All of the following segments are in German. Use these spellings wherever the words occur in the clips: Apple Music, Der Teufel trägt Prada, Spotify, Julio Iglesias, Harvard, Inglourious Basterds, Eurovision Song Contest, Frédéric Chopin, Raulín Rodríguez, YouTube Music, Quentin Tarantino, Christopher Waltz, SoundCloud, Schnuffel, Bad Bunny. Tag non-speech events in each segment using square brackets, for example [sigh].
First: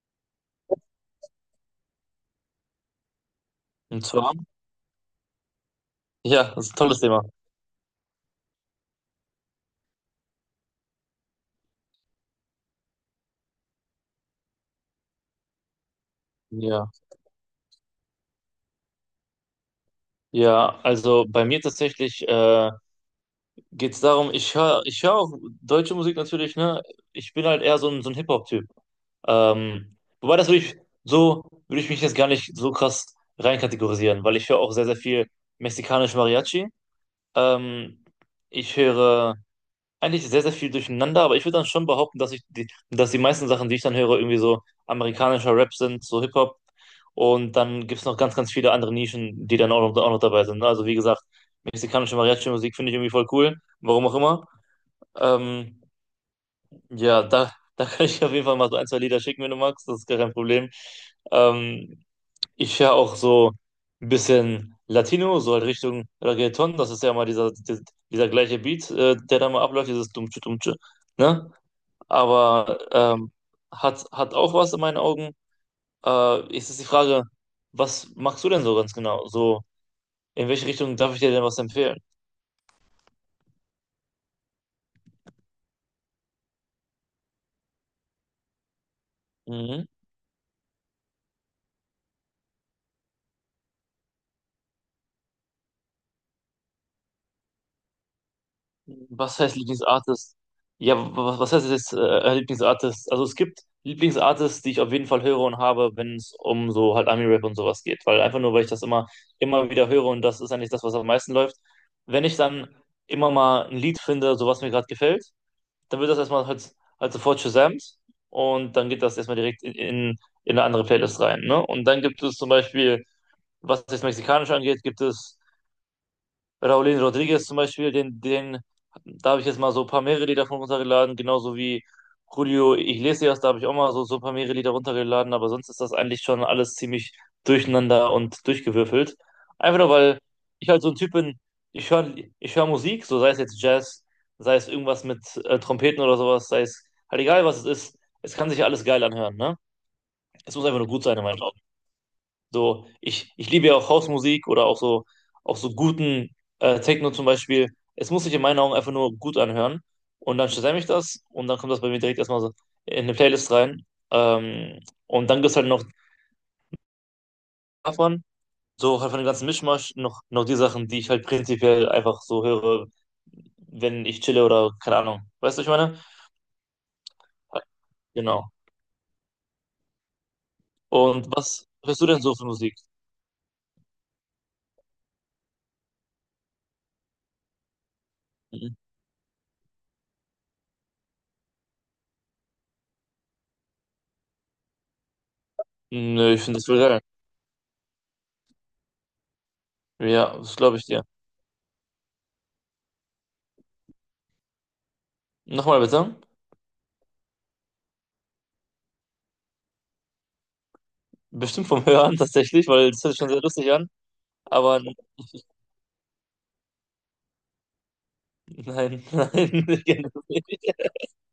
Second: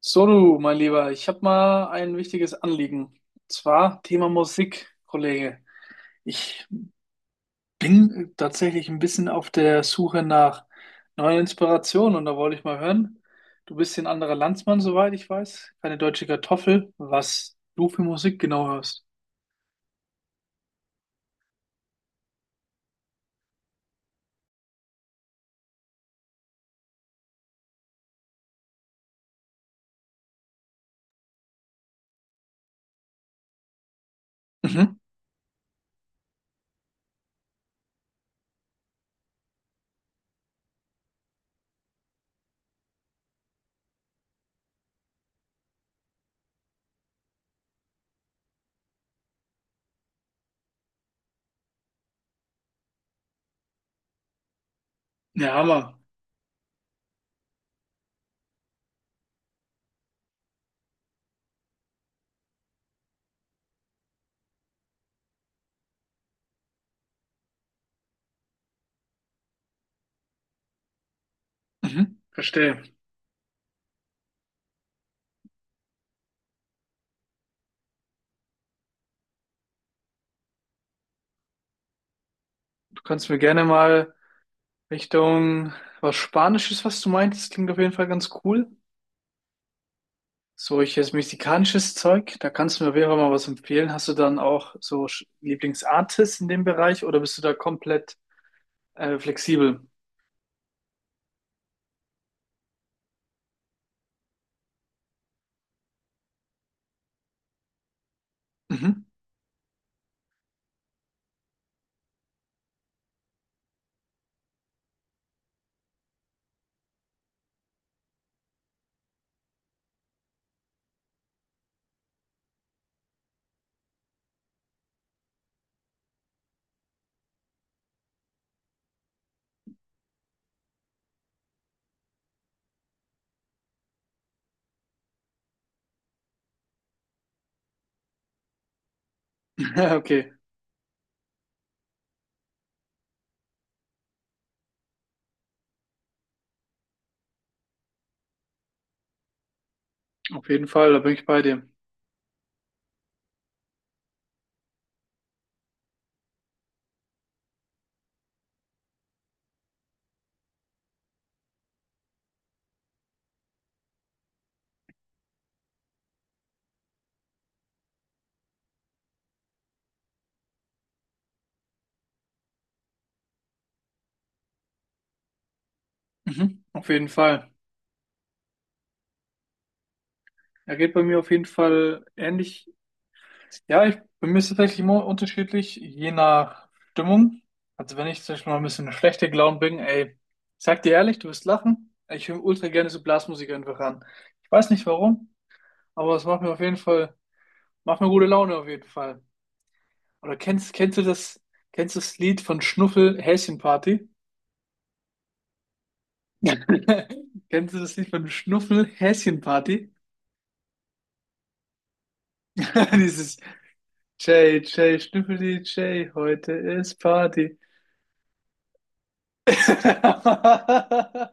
So, du, mein Lieber, ich habe mal ein wichtiges Anliegen. Und zwar Und Thema zwar, Musik, Kollege. ja, das Ich ist ein tolles Thema. bin tatsächlich ein bisschen auf der Suche nach neuen Inspirationen und da wollte ich mal hören. Du bist hier ein anderer Landsmann, soweit ich weiß. Keine deutsche Ja, Kartoffel. Was du für Musik genau hörst? ja, also bei mir tatsächlich geht es darum, ich hör auch deutsche Musik natürlich, ne? Ich bin halt eher so ein Hip-Hop-Typ. Wobei das würde ich, so würde ich mich jetzt gar nicht so krass reinkategorisieren, weil ich höre auch sehr, sehr Mhm. viel mexikanisch Mariachi. Ähm, ich höre eigentlich sehr, sehr viel durcheinander, aber ich würde dann schon behaupten, dass die meisten Sachen, die ich dann höre, irgendwie so amerikanischer Rap sind, so Hip-Hop. Und dann gibt es noch ganz, ganz viele andere Nischen, die dann auch noch dabei sind. Ne? Also wie gesagt, mexikanische Mariachi-Musik finde ich irgendwie voll cool, warum auch immer. Ja, Ähm, Hammer. ja, da kann ich auf jeden Fall mal so ein, zwei Lieder schicken, wenn du magst, das ist gar kein Problem. Ähm, ich höre auch so ein bisschen Latino, so halt Richtung Reggaeton, das ist ja mal dieser gleiche Beat, der da mal abläuft, dieses Dumtsche, Dumtsche, ne? Mhm. Aber Verstehe. Hat auch was in meinen Augen. Jetzt ist die Frage, was machst du denn so ganz genau? So, in welche Richtung darf ich dir denn was empfehlen? Du kannst mir gerne mal Richtung was Spanisches, was du meintest, klingt auf jeden Fall ganz cool. Mhm. Solches mexikanisches Zeug. Da kannst du mir auf jeden Fall mal was empfehlen. Hast du dann auch so Lieblingsartists in dem Bereich oder bist du da komplett Was heißt flexibel? Lieblingsartist? Ja, was heißt jetzt Lieblingsartist? Also es gibt Lieblingsartists, die ich auf jeden Fall höre und habe, wenn es um so halt Ami-Rap und sowas geht. Weil einfach nur, weil ich das Mhm. immer, [laughs] immer wieder höre und das ist eigentlich das, was am meisten läuft. Wenn ich dann immer mal ein Lied finde, so was mir gerade gefällt, dann wird das erstmal halt sofort gesamt und dann geht das erstmal direkt in eine andere Playlist rein. Ne? Und dann gibt es zum Beispiel, was das Mexikanische angeht, gibt es Raulín Rodríguez zum Beispiel, da habe ich jetzt mal so ein paar mehrere Lieder von runtergeladen, genauso wie Julio Iglesias, da habe ich auch mal so, so ein paar mehrere Lieder runtergeladen, aber sonst ist das eigentlich schon alles ziemlich durcheinander und durchgewürfelt. Einfach nur, Ja, weil okay, ich halt so ein Typ bin, ich höre ich hör Musik, so sei es jetzt Jazz, sei es irgendwas mit Trompeten oder sowas, sei es halt egal, was es ist, es kann sich alles geil anhören, ne? auf Es muss jeden einfach nur Fall, da gut bin sein in ich bei meinen Augen. dir. So, ich liebe ja auch Hausmusik oder auch so guten Techno zum Beispiel. Es muss sich in meinen Augen einfach nur gut anhören. Und dann stelle ich das und dann kommt das bei mir direkt erstmal so in eine Playlist rein. Ähm, und dann gibt es halt noch davon, so halt von dem ganzen Mischmasch, noch die Sachen, die ich halt prinzipiell einfach so höre, wenn ich chille oder keine Ahnung. Weißt du, was ich meine? Mhm. Auf jeden Fall. Genau. Er geht bei mir Und auf jeden was hörst Fall du denn so für ähnlich. Musik? Ja, bei mir ist es tatsächlich immer unterschiedlich, je nach Stimmung. Also wenn ich zum Beispiel mal ein Mhm. bisschen schlechter gelaunt bin, ey, ich sag dir ehrlich, du wirst lachen. Ich höre ultra gerne so Blasmusik einfach an. Ich weiß nicht warum, aber es Nö, macht ich mir finde auf das jeden voll geil. Fall. Macht mir gute Laune auf jeden Fall. Oder Ja, das glaube ich dir. Kennst du das Lied von Schnuffel Häschenparty? Nochmal bitte. [laughs] Kennst du das Lied von Schnuffel Häschenparty? Bestimmt vom Hören tatsächlich, weil [laughs] das hört sich schon Dieses sehr lustig an. Jay, Aber n- Jay, Schnüffeli, Jay, heute ist Party. [laughs] nein, [laughs] nein, ich [laughs] kenne das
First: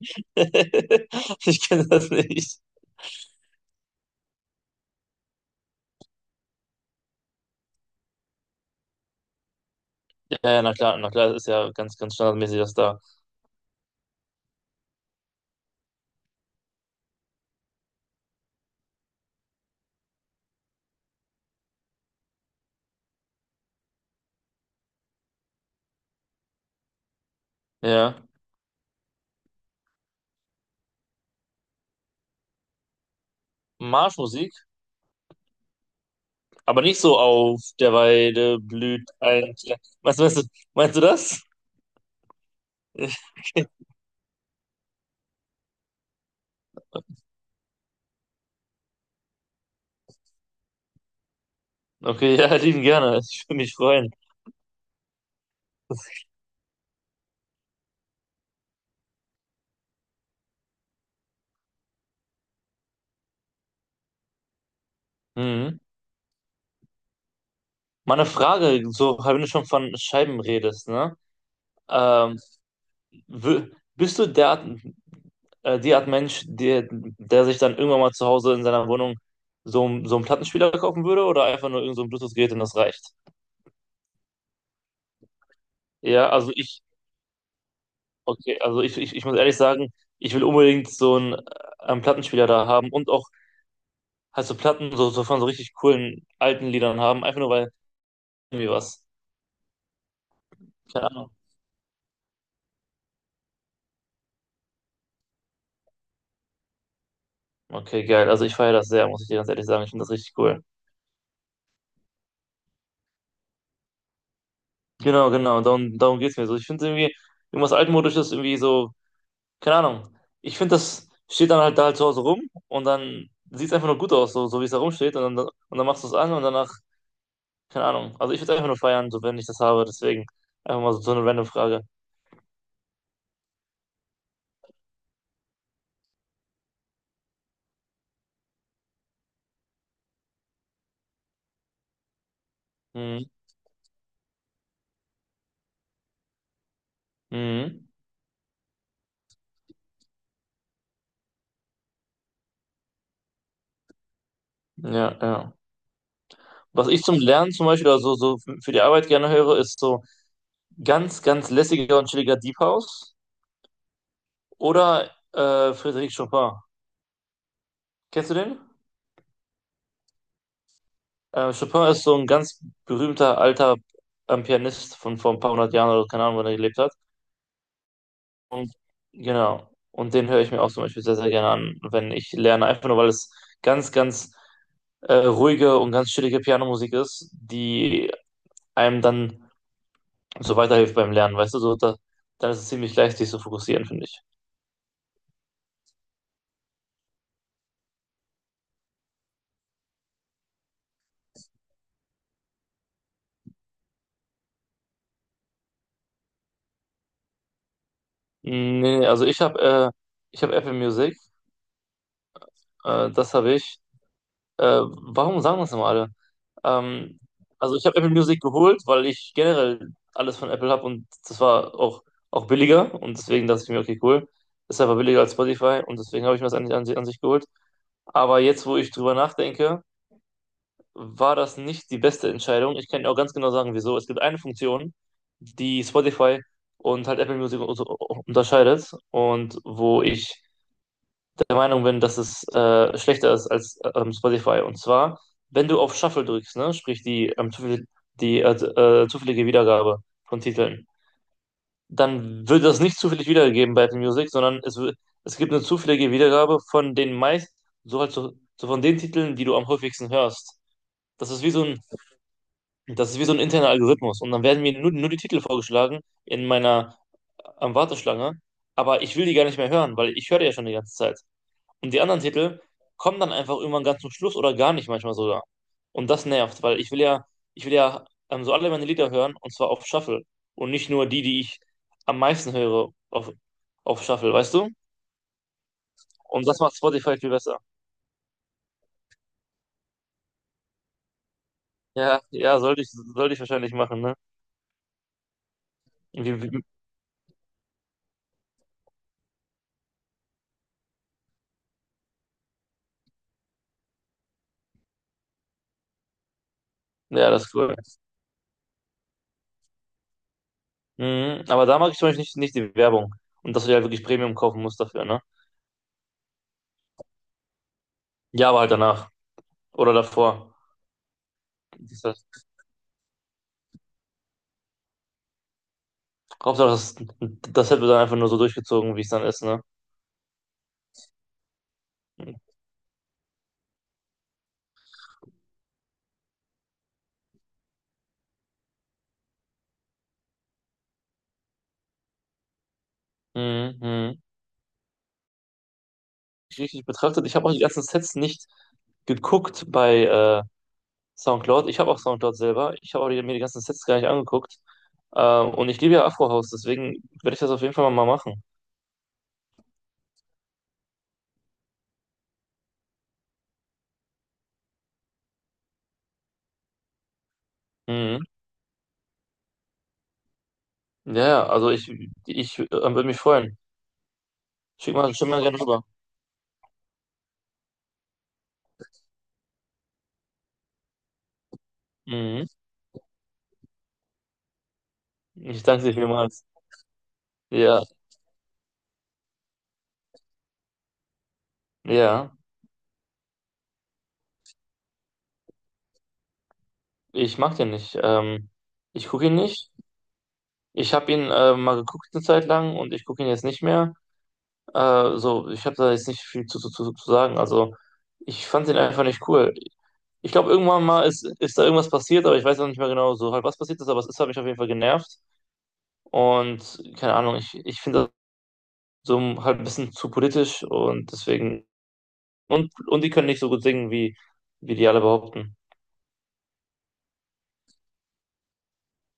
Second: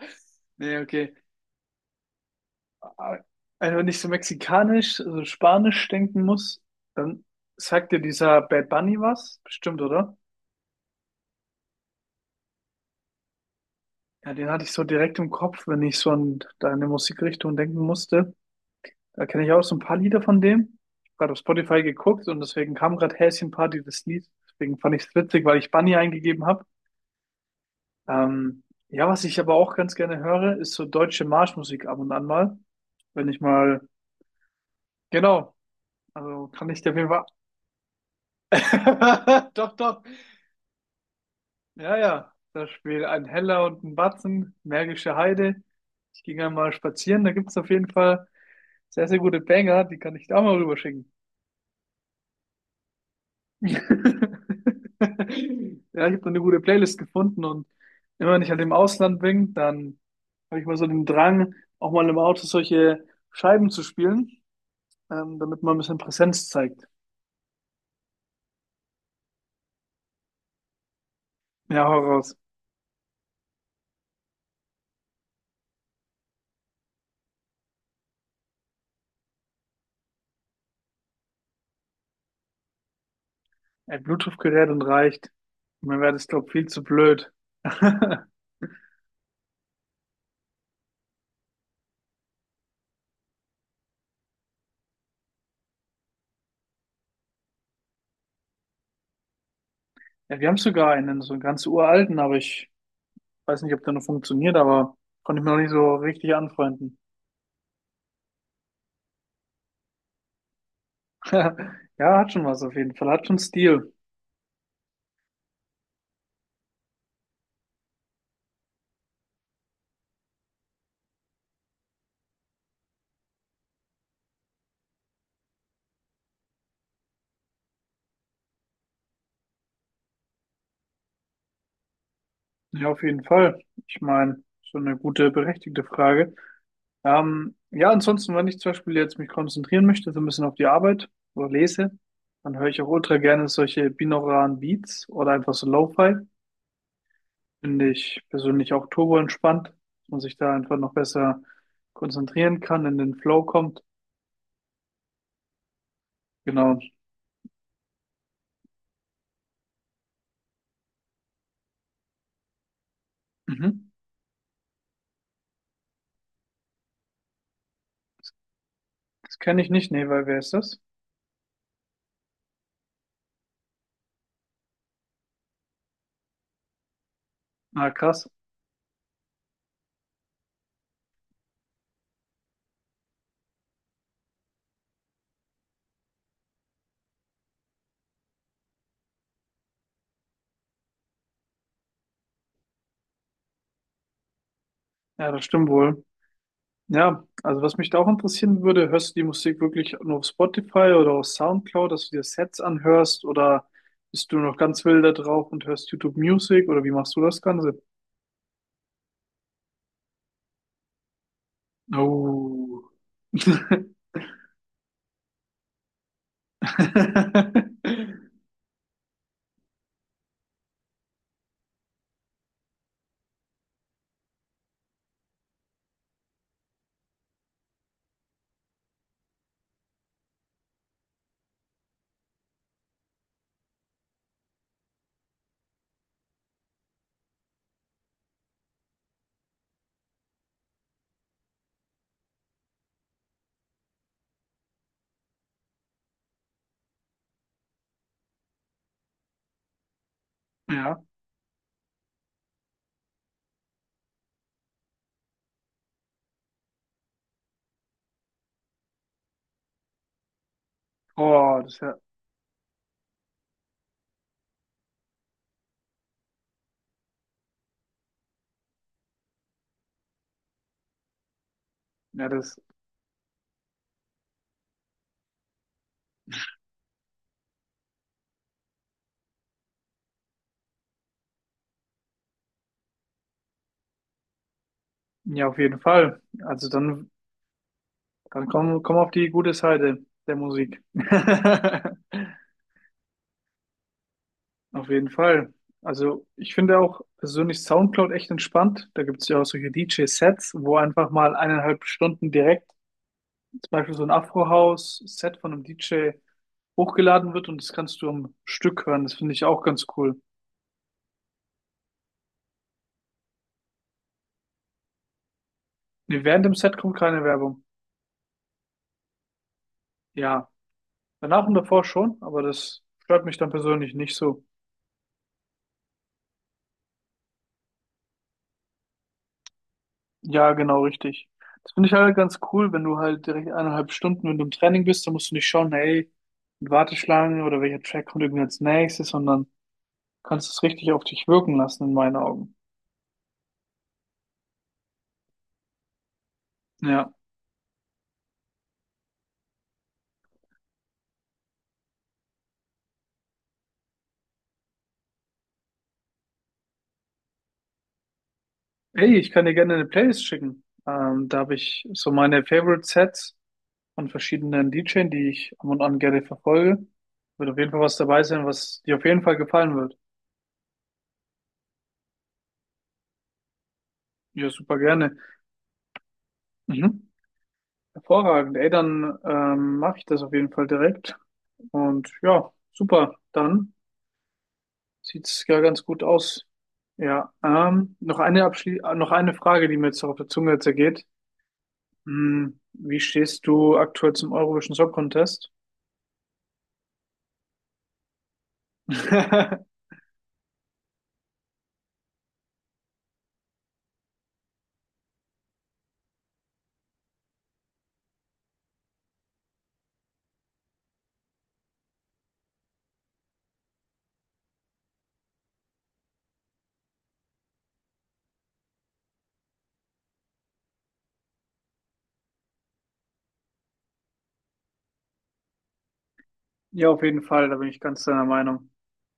nicht. Nee, okay. [laughs] Ich kenne das nicht. Aber wenn ich so mexikanisch, so spanisch denken muss, dann sagt dir dieser Bad Bunny was? Bestimmt, oder? Ja, ja, na klar, na klar, das ist ja ganz, ganz standardmäßig, das da. Ja, den hatte ich so direkt im Kopf, wenn ich so an deine Musikrichtung denken musste. Da kenne ich auch so ein paar Lieder von dem. Ich habe gerade auf Spotify geguckt und deswegen kam gerade Häschen Party das Lied. Deswegen fand ich es witzig, weil ich Bunny eingegeben habe. Ja. Ähm, ja, was ich aber auch ganz gerne höre, ist so deutsche Marschmusik ab und an mal. Wenn ich mal, Marschmusik, genau, also kann ich aber dir auf nicht jeden so Fall. auf der Weide blüht [laughs] ein. Doch, Kle- doch. Meinst du, meinst du, meinst du das? Ja, ja. Da spielt ein Heller und [laughs] ein Batzen, Märkische Heide. Ich ging einmal spazieren, da gibt es auf jeden Fall sehr, sehr gute Banger, die kann ich da mal rüberschicken. Okay, ja, lieben gerne. Ich würde mich freuen. [laughs] Ja, ich habe eine gute Playlist gefunden und immer wenn ich halt im Ausland bin, dann habe ich mal so den Drang, auch mal im Auto solche Scheiben zu spielen, damit man ein Mhm. bisschen Präsenz zeigt. Meine Frage, so, wenn du schon von Scheiben redest, ne? Ja, hau raus. Ähm, Wür- Bist du der Art, die Art Mensch, der sich dann irgendwann mal zu Hause in seiner Wohnung so einen Plattenspieler kaufen würde oder einfach nur irgend so ein Bluetooth-Gerät und das reicht? Ein Bluetooth-Gerät und reicht. Mir wäre das, Ja, glaube ich, also viel ich, zu blöd. [laughs] okay, also ich muss ehrlich sagen, ich will unbedingt so einen, einen Plattenspieler da haben und auch halt so Platten so, so von so richtig coolen alten Liedern haben, einfach nur weil irgendwie was. Ja, wir haben sogar Keine einen, Ahnung. so einen ganz uralten, aber ich weiß nicht, ob der noch funktioniert, aber konnte ich mir noch nicht so richtig anfreunden. Okay, geil. Also ich feiere das sehr, muss ich dir ganz ehrlich sagen. Ich finde das richtig cool. [laughs] Ja, hat schon was auf jeden Fall, hat schon Stil. Genau, genau. Darum geht es mir so. Ich finde irgendwie, irgendwas Altmodisches irgendwie so keine Ahnung. Ich finde, das steht dann halt da halt zu Hause rum und dann sieht es einfach nur gut aus, so, so wie es da rumsteht und dann machst du es an und danach, keine Ahnung. Also ich würde einfach nur feiern, so wenn ich das habe, deswegen einfach mal so, so eine random Frage. Ja, auf jeden Fall. Ich meine, so eine gute, berechtigte Frage. Ja, ansonsten, wenn ich zum Beispiel jetzt mich konzentrieren möchte, so ein bisschen auf die Arbeit oder lese, dann höre ich auch ultra Mhm. gerne solche binauralen Beats oder einfach so Lo-Fi. Mhm. Finde ich persönlich auch turbo entspannt, dass man sich da einfach noch besser konzentrieren kann, in den Flow kommt. Ja, ja. Genau. Was ich zum Lernen zum Beispiel oder so, so für die Arbeit gerne höre, ist so ganz, ganz lässiger und chilliger Deep House Mhm. oder Frédéric Chopin. Kennst du den? Das kenne ich nicht. Nee, weil wer ist das? Chopin ist so ein ganz berühmter alter Pianist von vor ein paar hundert Jahren oder keine Ahnung, wann er gelebt hat. Ah, krass. Genau. Und den höre ich mir auch zum Beispiel sehr, sehr gerne an, wenn ich lerne. Einfach nur, weil es ganz, ganz ruhige und ganz chillige Pianomusik ist, die einem dann so weiterhilft beim Lernen, weißt du, so da, dann ist es ziemlich leicht, sich zu fokussieren, finde ich. Ja, das stimmt wohl. Ja, also was mich da auch interessieren würde, hörst du die Musik wirklich nur auf Spotify oder auf SoundCloud, dass du dir Sets anhörst oder bist du noch ganz wild da drauf und hörst YouTube Music oder wie machst du das Ganze? Nee, nee, also ich habe Apple Music, Oh. Das habe ich. Warum sagen das immer alle? Ähm, also ich habe Apple [laughs] Music geholt, weil ich generell alles von Apple habe und das war auch, auch billiger und deswegen dachte ich mir, okay, cool, ist aber billiger als Spotify und deswegen habe ich mir das an sich geholt. Aber jetzt, wo ich drüber nachdenke, war das nicht die beste Entscheidung. Ich kann dir auch ganz genau sagen, wieso. Es gibt eine Funktion, die Spotify und halt Apple Music unterscheidet und wo ich der Meinung bin, dass es schlechter ist als Spotify. Und zwar, wenn du auf Shuffle drückst, ne, sprich die, zufällig, die zufällige Wiedergabe von Titeln, Ja. dann wird das nicht zufällig wiedergegeben bei Apple Music, sondern es gibt eine zufällige Wiedergabe von den meist, so halt so, so von den Titeln, die du am häufigsten hörst. Das ist wie Oh, so das ein, ist ja, das ist wie so ein interner Algorithmus. Und dann werden mir nur die Titel vorgeschlagen in meiner Warteschlange, aber ich will die gar nicht mehr hören, weil ich höre die ja schon die ganze Zeit. Und die anderen ja, das, Titel kommen dann einfach irgendwann ganz zum Schluss oder gar nicht manchmal sogar. Und das nervt, weil ich will ja, so alle meine Lieder hören und zwar auf Shuffle und nicht nur die, die ich am meisten höre auf Shuffle, weißt du? ja, auf jeden Fall. Und das Also macht dann, Spotify viel besser. dann komm auf die gute Seite der Musik. [laughs] Ja, ja, sollte ich wahrscheinlich machen, ne? Auf jeden Fall. Also Wie, ich wie, finde auch persönlich SoundCloud echt entspannt. Da gibt es ja auch solche DJ-Sets, wo einfach mal 1,5 Stunden direkt zum Beispiel so ein Afro-House-Set von einem DJ ja, hochgeladen das wird ist und das cool. kannst du am Stück hören. Das finde ich auch ganz cool. Mhm, aber da mag ich zum Beispiel nicht die Werbung. Und dass du dir halt wirklich Premium kaufen musst dafür, ne? Nee, während dem Set kommt keine Werbung. Ja, aber halt danach. Oder Ja, davor. danach und davor Das schon, heißt, aber das stört mich dann persönlich nicht so. Hauptsache, das, das hätte dann einfach nur so durchgezogen, wie es dann ist, ne? Ja, genau richtig. Das finde ich halt ganz cool, wenn du halt direkt 1,5 Stunden, wenn du im Training bist, dann musst du nicht schauen, hey, Warteschlange oder welcher Track kommt irgendwie als nächstes, sondern kannst es richtig auf dich wirken lassen, in meinen Augen. Mhm, mhm. Richtig Ja. betrachtet. Ich habe auch die ganzen Sets nicht geguckt bei SoundCloud. Ich habe auch SoundCloud selber. Ich habe auch die, mir die ganzen Sets gar nicht angeguckt. Und ich liebe ja Afrohaus, deswegen werde ich das auf jeden Fall mal machen. Ey, ich kann dir gerne eine Playlist schicken. Da habe ich so meine Favorite Sets von verschiedenen DJs, die ich ab und an gerne verfolge. Wird auf jeden Fall was Mhm. dabei sein, was dir auf jeden Fall gefallen wird. Ja, ja, also ich, würde mich freuen. Ja, super Schick mal, gerne. schick mal gerne rüber. Mhm. Hervorragend. Ey, dann mache ich das auf jeden Fall direkt. Und Mhm. ja, super. Dann sieht's ja Ich ganz danke dir gut vielmals. aus. Ja, Ja, noch eine Abschli noch eine Frage, die mir jetzt auf der Zunge zergeht. ja, Hm, wie stehst du aktuell zum Eurovision Song Contest? ich mag den nicht. Ich gucke ihn nicht. [laughs] Ich habe ihn mal geguckt eine Zeit lang und ich gucke ihn jetzt nicht mehr. So, ich habe da jetzt nicht viel zu sagen. Also, ich fand den einfach nicht cool. Ich glaube, irgendwann mal ist da irgendwas passiert, aber ich weiß auch nicht mehr genau so halt, was passiert ist, aber es ist, hat mich auf jeden Fall genervt. Und keine Ahnung, ich finde das so halt ein bisschen zu politisch und deswegen. Und die können nicht so gut singen, wie, wie die alle behaupten. Ja, auf jeden Fall, da bin ich ganz deiner Meinung.